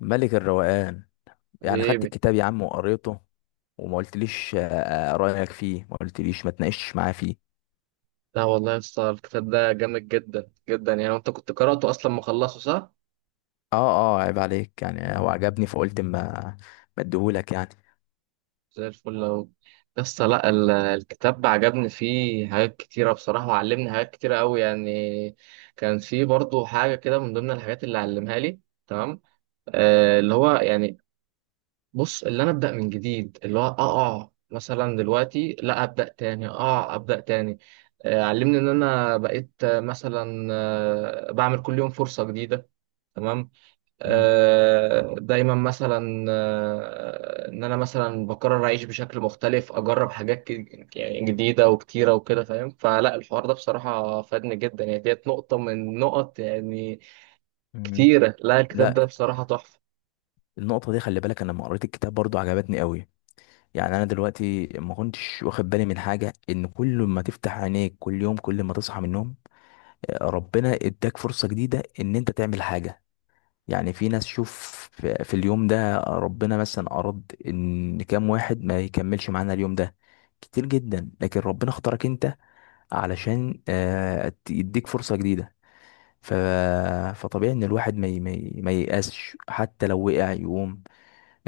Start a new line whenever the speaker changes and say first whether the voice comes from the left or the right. left: ملك الروقان. يعني خدت
right: حبيبي.
left: الكتاب يا عم وقريته وما قلتليش رأيك فيه، ما قلتليش، ما تناقشتش معاه فيه.
right: لا والله يا اسطى الكتاب ده جامد جدا جدا، يعني انت كنت قرأته اصلا، مخلصه صح؟
left: اه. اه عيب عليك، يعني هو عجبني فقلت ما اديهولك يعني.
right: زي الفل اهو. يا اسطى، لا الكتاب عجبني فيه حاجات كتيرة بصراحة، وعلمني حاجات كتيرة قوي يعني. كان فيه برضو حاجة كده من ضمن الحاجات اللي علمها لي، تمام، آه اللي هو يعني، بص اللي انا ابدأ من جديد، اللي هو اقع مثلا دلوقتي لا ابدأ تاني، اقع ابدأ تاني. آه علمني ان انا بقيت مثلا بعمل كل يوم فرصة جديدة، تمام.
left: مم.
right: دايما مثلا، ان انا مثلا بقرر اعيش بشكل مختلف، اجرب حاجات يعني جديده وكتيره وكده فاهم. فلا الحوار ده بصراحه فادني جدا يعني، ديت نقطه من نقط يعني
left: مم.
right: كتيره. لا الكتاب
left: لا،
right: ده بصراحه تحفه.
left: النقطة دي خلي بالك، انا لما قريت الكتاب برضو عجبتني قوي. يعني انا دلوقتي ما كنتش واخد بالي من حاجة، ان كل ما تفتح عينيك كل يوم، كل ما تصحى من النوم، ربنا اداك فرصة جديدة ان انت تعمل حاجة. يعني في ناس، شوف، في اليوم ده ربنا مثلا أراد إن كام واحد ما يكملش معانا اليوم ده، كتير جدا، لكن ربنا اختارك أنت علشان يديك فرصة جديدة. ف... فطبيعي إن الواحد ما ييأسش، حتى لو وقع يقوم،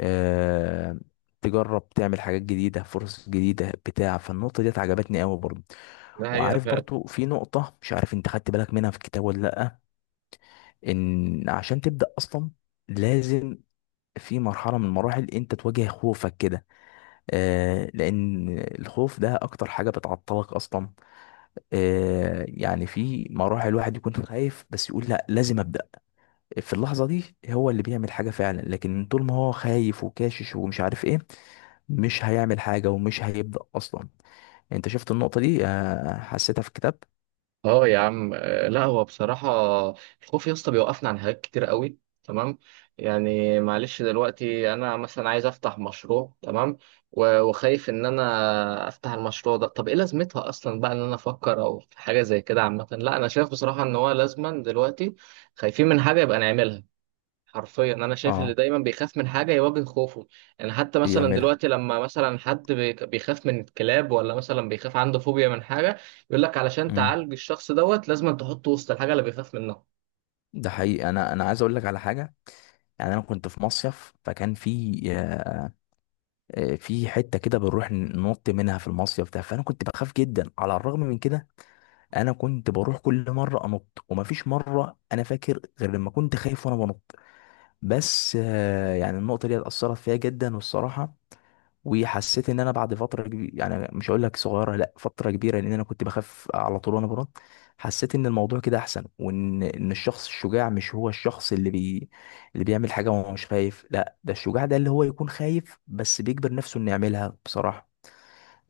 left: آه، تجرب تعمل حاجات جديدة، فرص جديدة بتاع. فالنقطة ديت عجبتني قوي برضه.
right: ده حقيقه
left: وعارف
right: فعلا.
left: برضه في نقطة مش عارف انت خدت بالك منها في الكتاب ولا لأ. ان عشان تبدأ اصلا لازم في مرحلة من المراحل انت تواجه خوفك كده. آه، لان الخوف ده اكتر حاجة بتعطلك اصلا. آه يعني في مراحل الواحد يكون خايف بس يقول لا لازم ابدأ. في اللحظة دي هو اللي بيعمل حاجة فعلا، لكن طول ما هو خايف وكاشش ومش عارف ايه مش هيعمل حاجة ومش هيبدأ اصلا. انت شفت النقطة دي؟ آه حسيتها في كتاب.
right: اه يا عم، لا هو بصراحة الخوف يا اسطى بيوقفنا عن حاجات كتير قوي، تمام. يعني معلش دلوقتي انا مثلا عايز افتح مشروع، تمام، وخايف ان انا افتح المشروع ده، طب ايه لازمتها اصلا بقى ان انا افكر او في حاجة زي كده عامة. لا انا شايف بصراحة ان هو لازما دلوقتي خايفين من حاجة يبقى نعملها. حرفيا انا شايف اللي
left: اه.
right: دايما بيخاف من حاجه يواجه خوفه، يعني حتى مثلا
left: يعملها.
right: دلوقتي لما مثلا حد بيخاف من الكلاب، ولا مثلا بيخاف عنده فوبيا من حاجه، يقول لك علشان
left: امم.
right: تعالج الشخص دوت لازم تحطه وسط الحاجه اللي بيخاف منها.
left: ده حقيقي، انا عايز اقول لك على حاجة. يعني انا كنت في مصيف، فكان في في حته كده بنروح ننط منها في المصيف ده، فانا كنت بخاف جدا. على الرغم من كده انا كنت بروح كل مره انط، ومفيش مره انا فاكر غير لما كنت خايف وانا بنط. بس يعني النقطه دي اثرت فيا جدا والصراحه. وحسيت ان انا بعد فتره كبيره، يعني مش هقول لك صغيره، لا فتره كبيره، لان انا كنت بخاف على طول وانا بنط. حسيت ان الموضوع كده احسن، وان ان الشخص الشجاع مش هو الشخص اللي بيعمل حاجه وهو مش خايف. لا ده الشجاع ده اللي هو يكون خايف بس بيجبر نفسه انه يعملها بصراحه.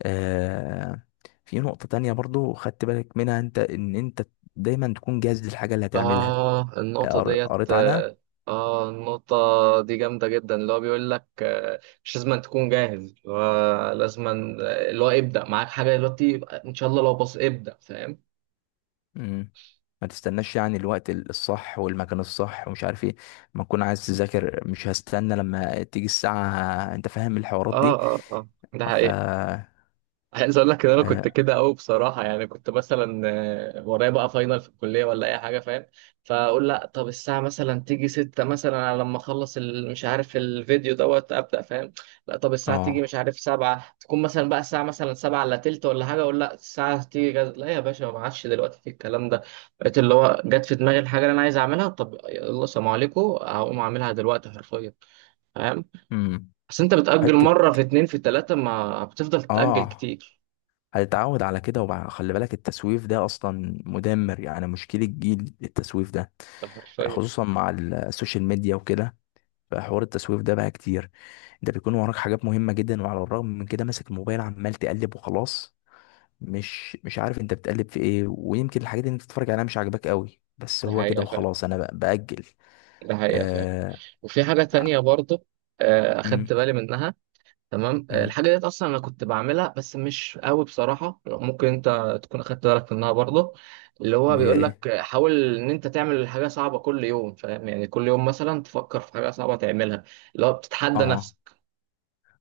left: آه. في نقطة تانية برضو خدت بالك منها انت، ان انت دايما تكون جاهز للحاجة اللي هتعملها.
right: اه النقطه ديت
left: قريت عنها.
right: اه، النقطه دي جامده جدا، اللي هو بيقول لك مش لازم تكون جاهز، آه، لازم آه، اللي هو ابدا معاك حاجه دلوقتي، يبقى ان شاء الله لو بص ابدا، فاهم.
left: مم. ما تستناش يعني الوقت الصح والمكان الصح ومش عارف ايه. ما تكون عايز تذاكر مش هستنى لما تيجي الساعة، انت فاهم الحوارات
right: اه
left: دي.
right: اه اه، ده
left: ف
right: حقيقي.
left: اه
right: عايز اقول لك ان انا كنت كده قوي بصراحه، يعني كنت مثلا ورايا بقى فاينل في الكليه ولا اي حاجه فاهم، فاقول لا طب الساعه مثلا تيجي 6 مثلا، على لما اخلص مش عارف الفيديو دوت ابدا فاهم. لا طب الساعه تيجي مش
left: آه.
right: عارف 7، تكون مثلا بقى الساعه مثلا 7 الا تلت ولا حاجه، اقول لا الساعه تيجي جد. لا يا باشا ما عادش دلوقتي في الكلام ده. بقيت اللي هو جت في دماغي الحاجه اللي انا عايز اعملها، طب يلا سلام عليكم هقوم اعملها دلوقتي حرفيا، فاهم.
left: مم.
right: بس انت بتاجل
left: حتة.
right: مره في اتنين في تلاته، ما بتفضل تتاجل
left: اه.
right: كتير.
left: هتتعود على كده خلي بالك التسويف ده اصلا مدمر. يعني مشكلة جيل التسويف ده
right: ده حرفيا.
left: خصوصا مع السوشيال ميديا وكده. فحوار التسويف ده بقى كتير. انت بيكون وراك حاجات مهمة جدا، وعلى الرغم من كده ماسك الموبايل عمال تقلب وخلاص. مش عارف انت بتقلب في ايه، ويمكن الحاجات اللي انت بتتفرج عليها مش عاجباك قوي، بس
right: ده
left: هو كده
right: حقيقة فعلا،
left: وخلاص انا بقى بأجل.
right: ده حقيقة فعلا.
left: آه...
right: وفي حاجة
left: ع-
right: تانية برضه، أخدت
left: مم.
right: بالي منها، تمام.
left: مم.
right: الحاجة ديت أصلا أنا كنت بعملها بس مش قوي بصراحة، ممكن أنت تكون أخدت بالك منها برضه. اللي هو
left: اللي هي
right: بيقول
left: ايه؟
right: لك حاول إن أنت تعمل حاجة صعبة كل يوم فاهم، يعني كل يوم مثلا تفكر في حاجة صعبة تعملها، اللي هو بتتحدى
left: اه.
right: نفسك،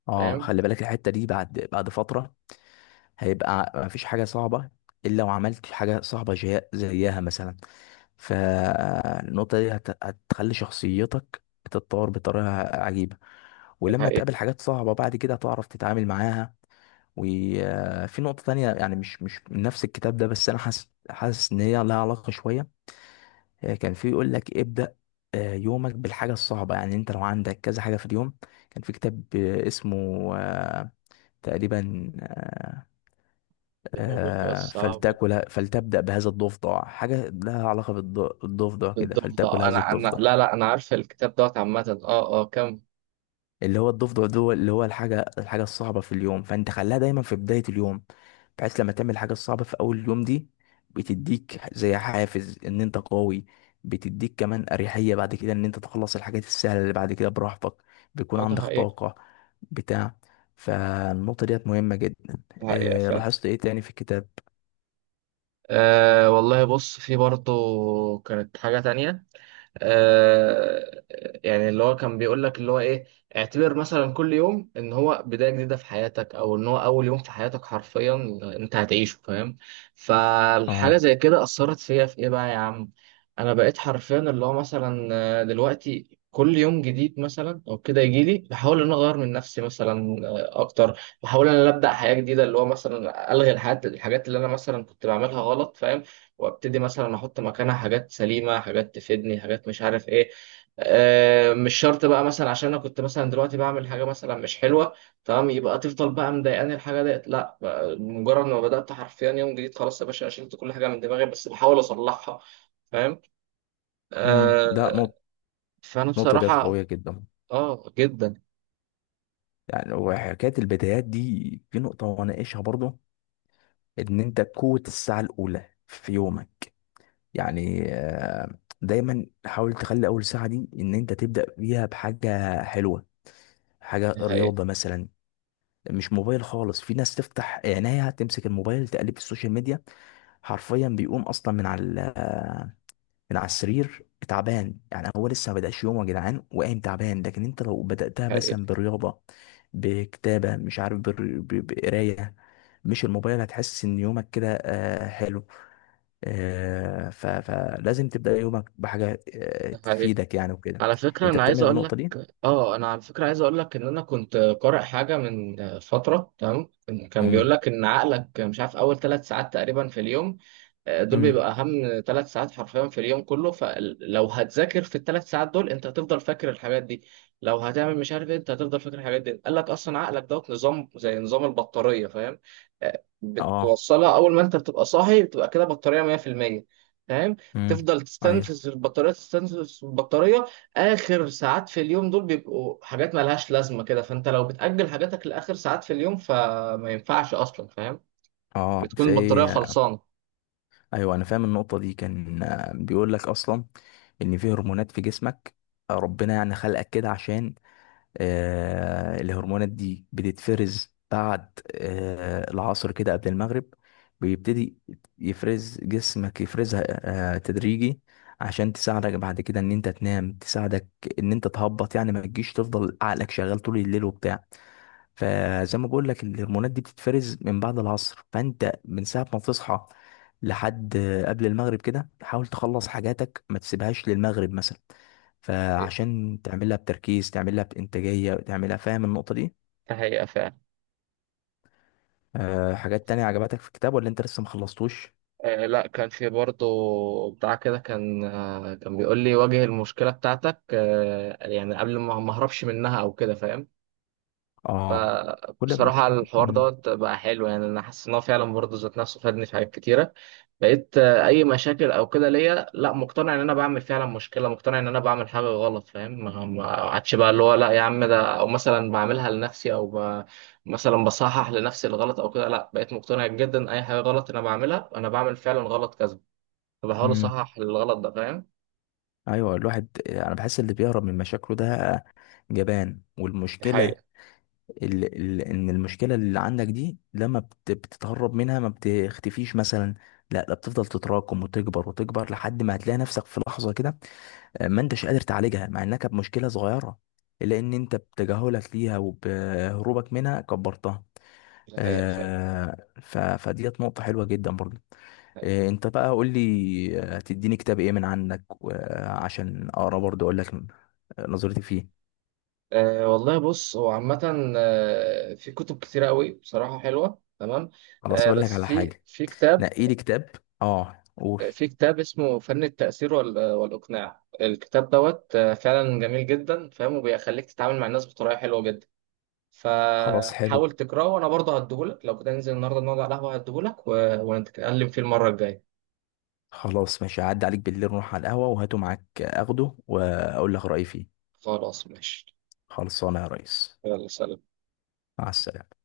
left: اه
right: فاهم.
left: خلي بالك الحتة دي بعد فترة هيبقى مفيش حاجة صعبة الا وعملت حاجة صعبة زيها مثلا. فالنقطة دي هتخلي شخصيتك تتطور بطريقة عجيبة،
right: دي
left: ولما
right: حقيقة.
left: تقابل حاجات صعبة بعد كده هتعرف تتعامل معاها. وفي نقطة تانية يعني مش من نفس الكتاب ده، بس أنا حاسس إن هي لها علاقة شوية. كان في يقول لك ابدأ يومك بالحاجة الصعبة. يعني أنت لو عندك كذا حاجة في اليوم، كان في كتاب اسمه آه، تقريبا آه،
right: دي أول حاجة
left: آه،
right: صعبة.
left: فلتاكل، فلتبدأ بهذا الضفدع. حاجة لها علاقة بالضفدع كده،
right: بالضبط،
left: فلتاكل هذا
right: أنا أنا
left: الضفدع.
right: لا لا أنا عارف الكتاب دوت عامة، أه أه كم.
left: اللي هو الضفدع ده اللي هو الحاجة الصعبة في اليوم، فانت خليها دايما في بداية اليوم. بحيث لما تعمل الحاجة الصعبة في أول اليوم دي، بتديك زي حافز إن أنت قوي، بتديك كمان أريحية بعد كده إن أنت تخلص الحاجات السهلة اللي بعد كده براحتك، بيكون
right: أه ده
left: عندك
right: حقيقة،
left: طاقة بتاع. فالنقطة ديت مهمة جدا.
right: ده حقيقة
left: إيه
right: فعلا.
left: لاحظت إيه تاني في الكتاب؟
right: أه والله، بص في برضه كانت حاجة تانية، آه، يعني اللي هو كان بيقول لك اللي هو ايه، اعتبر مثلا كل يوم ان هو بداية جديدة في حياتك، او ان هو اول يوم في حياتك حرفيا انت هتعيشه، فاهم. فالحاجة
left: آه.
right: زي كده اثرت فيا في ايه بقى يا عم، انا بقيت حرفيا اللي هو مثلا دلوقتي كل يوم جديد مثلا او كده يجي لي بحاول ان أنا اغير من نفسي مثلا، اكتر بحاول ان انا ابدا حياه جديده، اللي هو مثلا الغي الحاجات اللي انا مثلا كنت بعملها غلط فاهم، وابتدي مثلا احط مكانها حاجات سليمه، حاجات تفيدني، حاجات مش عارف ايه. مش شرط بقى مثلا عشان انا كنت مثلا دلوقتي بعمل حاجه مثلا مش حلوه تمام، يبقى تفضل بقى مضايقاني الحاجه ديت. لا بقى مجرد ما بدات حرفيا يوم جديد، خلاص يا باشا أنا شلت كل حاجه من دماغي، بس بحاول اصلحها فاهم.
left: امم. ده
right: آه،
left: نقطة،
right: فانا
left: النقطة ديت
right: بصراحه
left: قوية جدا.
right: اه جدا
left: يعني وحكاية البدايات دي في نقطة وأناقشها برضه، ان انت قوة الساعة الاولى في يومك. يعني دايما حاول تخلي اول ساعة دي ان انت تبدأ بيها بحاجة حلوة، حاجة
right: ده حقيقي،
left: رياضة مثلا. مش موبايل خالص. في ناس تفتح عينيها تمسك الموبايل تقلب في السوشيال ميديا، حرفيا بيقوم اصلا من على السرير تعبان. يعني هو لسه ما بدأش يومه يا جدعان وقايم تعبان. لكن انت لو بدأتها
right: ده حقيقي،
left: مثلا برياضة، بكتابة، مش عارف بقراية، مش الموبايل، هتحس ان يومك كده حلو. فلازم تبدأ يومك بحاجة
right: ده حقيقي.
left: تفيدك يعني وكده.
right: على فكره
left: انت
right: انا عايز
left: بتعمل
right: اقول،
left: النقطة دي؟
right: اه انا على فكره عايز اقول لك ان انا كنت قارئ حاجه من فتره تمام، كان بيقول
left: امم.
right: لك ان عقلك مش عارف اول ثلاث ساعات تقريبا في اليوم، دول بيبقى
left: امم.
right: اهم ثلاث ساعات حرفيا في اليوم كله، فلو هتذاكر في الثلاث ساعات دول انت هتفضل فاكر الحاجات دي، لو هتعمل مش عارف إيه، انت هتفضل فاكر الحاجات دي. قال لك اصلا عقلك دوت نظام زي نظام البطاريه، فاهم،
left: اه.
right: بتوصلها اول ما انت بتبقى صاحي بتبقى كده بطاريه 100%، فاهم.
left: امم.
right: تفضل
left: ايوه.
right: تستنفذ البطاريه، تستنفذ البطاريه، اخر ساعات في اليوم دول بيبقوا حاجات مالهاش لازمه كده، فانت لو بتاجل حاجاتك لاخر ساعات في اليوم فما ينفعش اصلا فاهم،
left: اه.
right: بتكون
left: في.
right: البطاريه خلصانه.
left: ايوه انا فاهم النقطة دي. كان بيقول لك اصلا ان في هرمونات في جسمك، ربنا يعني خلقك كده عشان الهرمونات دي بتتفرز بعد العصر كده قبل المغرب. بيبتدي يفرز جسمك، يفرزها تدريجي عشان تساعدك بعد كده ان انت تنام، تساعدك ان انت تهبط يعني، ما تجيش تفضل عقلك شغال طول الليل وبتاع. فزي ما بقول لك الهرمونات دي بتتفرز من بعد العصر، فانت من ساعه ما تصحى لحد قبل المغرب كده حاول تخلص حاجاتك، ما تسيبهاش للمغرب مثلا، فعشان تعملها بتركيز، تعملها بانتاجيه، تعملها. فاهم النقطه دي؟
right: فهي
left: أه حاجات تانية عجبتك في الكتاب ولا انت لسه ما خلصتوش؟
right: آه، لا كان في برضه بتاع كده، كان آه كان بيقول لي واجه المشكلة بتاعتك، آه يعني قبل ما اهربش منها او كده فاهم.
left: اه. كل ما.
right: بصراحة الحوار
left: مم.
right: دوت بقى حلو، يعني انا حاسس ان هو فعلا برضه ذات نفسه فادني في حاجات كتيرة. بقيت آه اي مشاكل او كده ليا، لا مقتنع ان انا بعمل فعلا مشكلة، مقتنع ان انا بعمل حاجة غلط فاهم. ما عادش بقى اللي هو لا يا عم ده، او مثلا بعملها لنفسي او ب... مثلا بصحح لنفسي الغلط او كده، لا بقيت مقتنع جدا اي حاجة غلط انا بعملها انا بعمل فعلا غلط كذا، فبحاول
left: مم.
right: اصحح الغلط ده فاهم.
left: ايوه. الواحد انا بحس اللي بيهرب من مشاكله ده جبان.
right: دي
left: والمشكله،
right: حقيقة،
left: ال ال ان المشكله اللي عندك دي لما بتتهرب منها ما بتختفيش مثلا، لا لا، بتفضل تتراكم وتكبر وتكبر لحد ما هتلاقي نفسك في لحظه كده ما انتش قادر تعالجها، مع انها كانت مشكله صغيره، الا ان انت بتجاهلك ليها وبهروبك منها كبرتها.
right: دي حقيقة فعلا، دي
left: فديت نقطه حلوه جدا برضو.
right: حقيقة.
left: انت بقى قول لي هتديني كتاب ايه من عندك عشان اقرا برضو اقول لك نظرتي فيه.
right: أه والله، بص هو عامة في كتب كتيرة قوي بصراحة حلوة تمام،
left: خلاص
right: أه
left: اقول لك
right: بس
left: على
right: في
left: حاجه،
right: في كتاب،
left: نقي لي كتاب. اه قول.
right: في كتاب اسمه فن التأثير والإقناع، الكتاب دوت فعلا جميل جدا فاهم، وبيخليك تتعامل مع الناس بطريقة حلوة جدا،
left: خلاص
right: فحاول
left: حلو.
right: تقرأه. وأنا برضه هديهولك لو كده ننزل النهاردة نقعد على القهوة هديهولك، ونتكلم فيه المرة الجاية.
left: خلاص ماشي، هعدي عليك بالليل نروح على القهوة وهاته معاك اخده واقول لك رأيي فيه.
right: خلاص ماشي،
left: خلصانه يا ريس.
right: يلا سلام.
left: مع السلامة.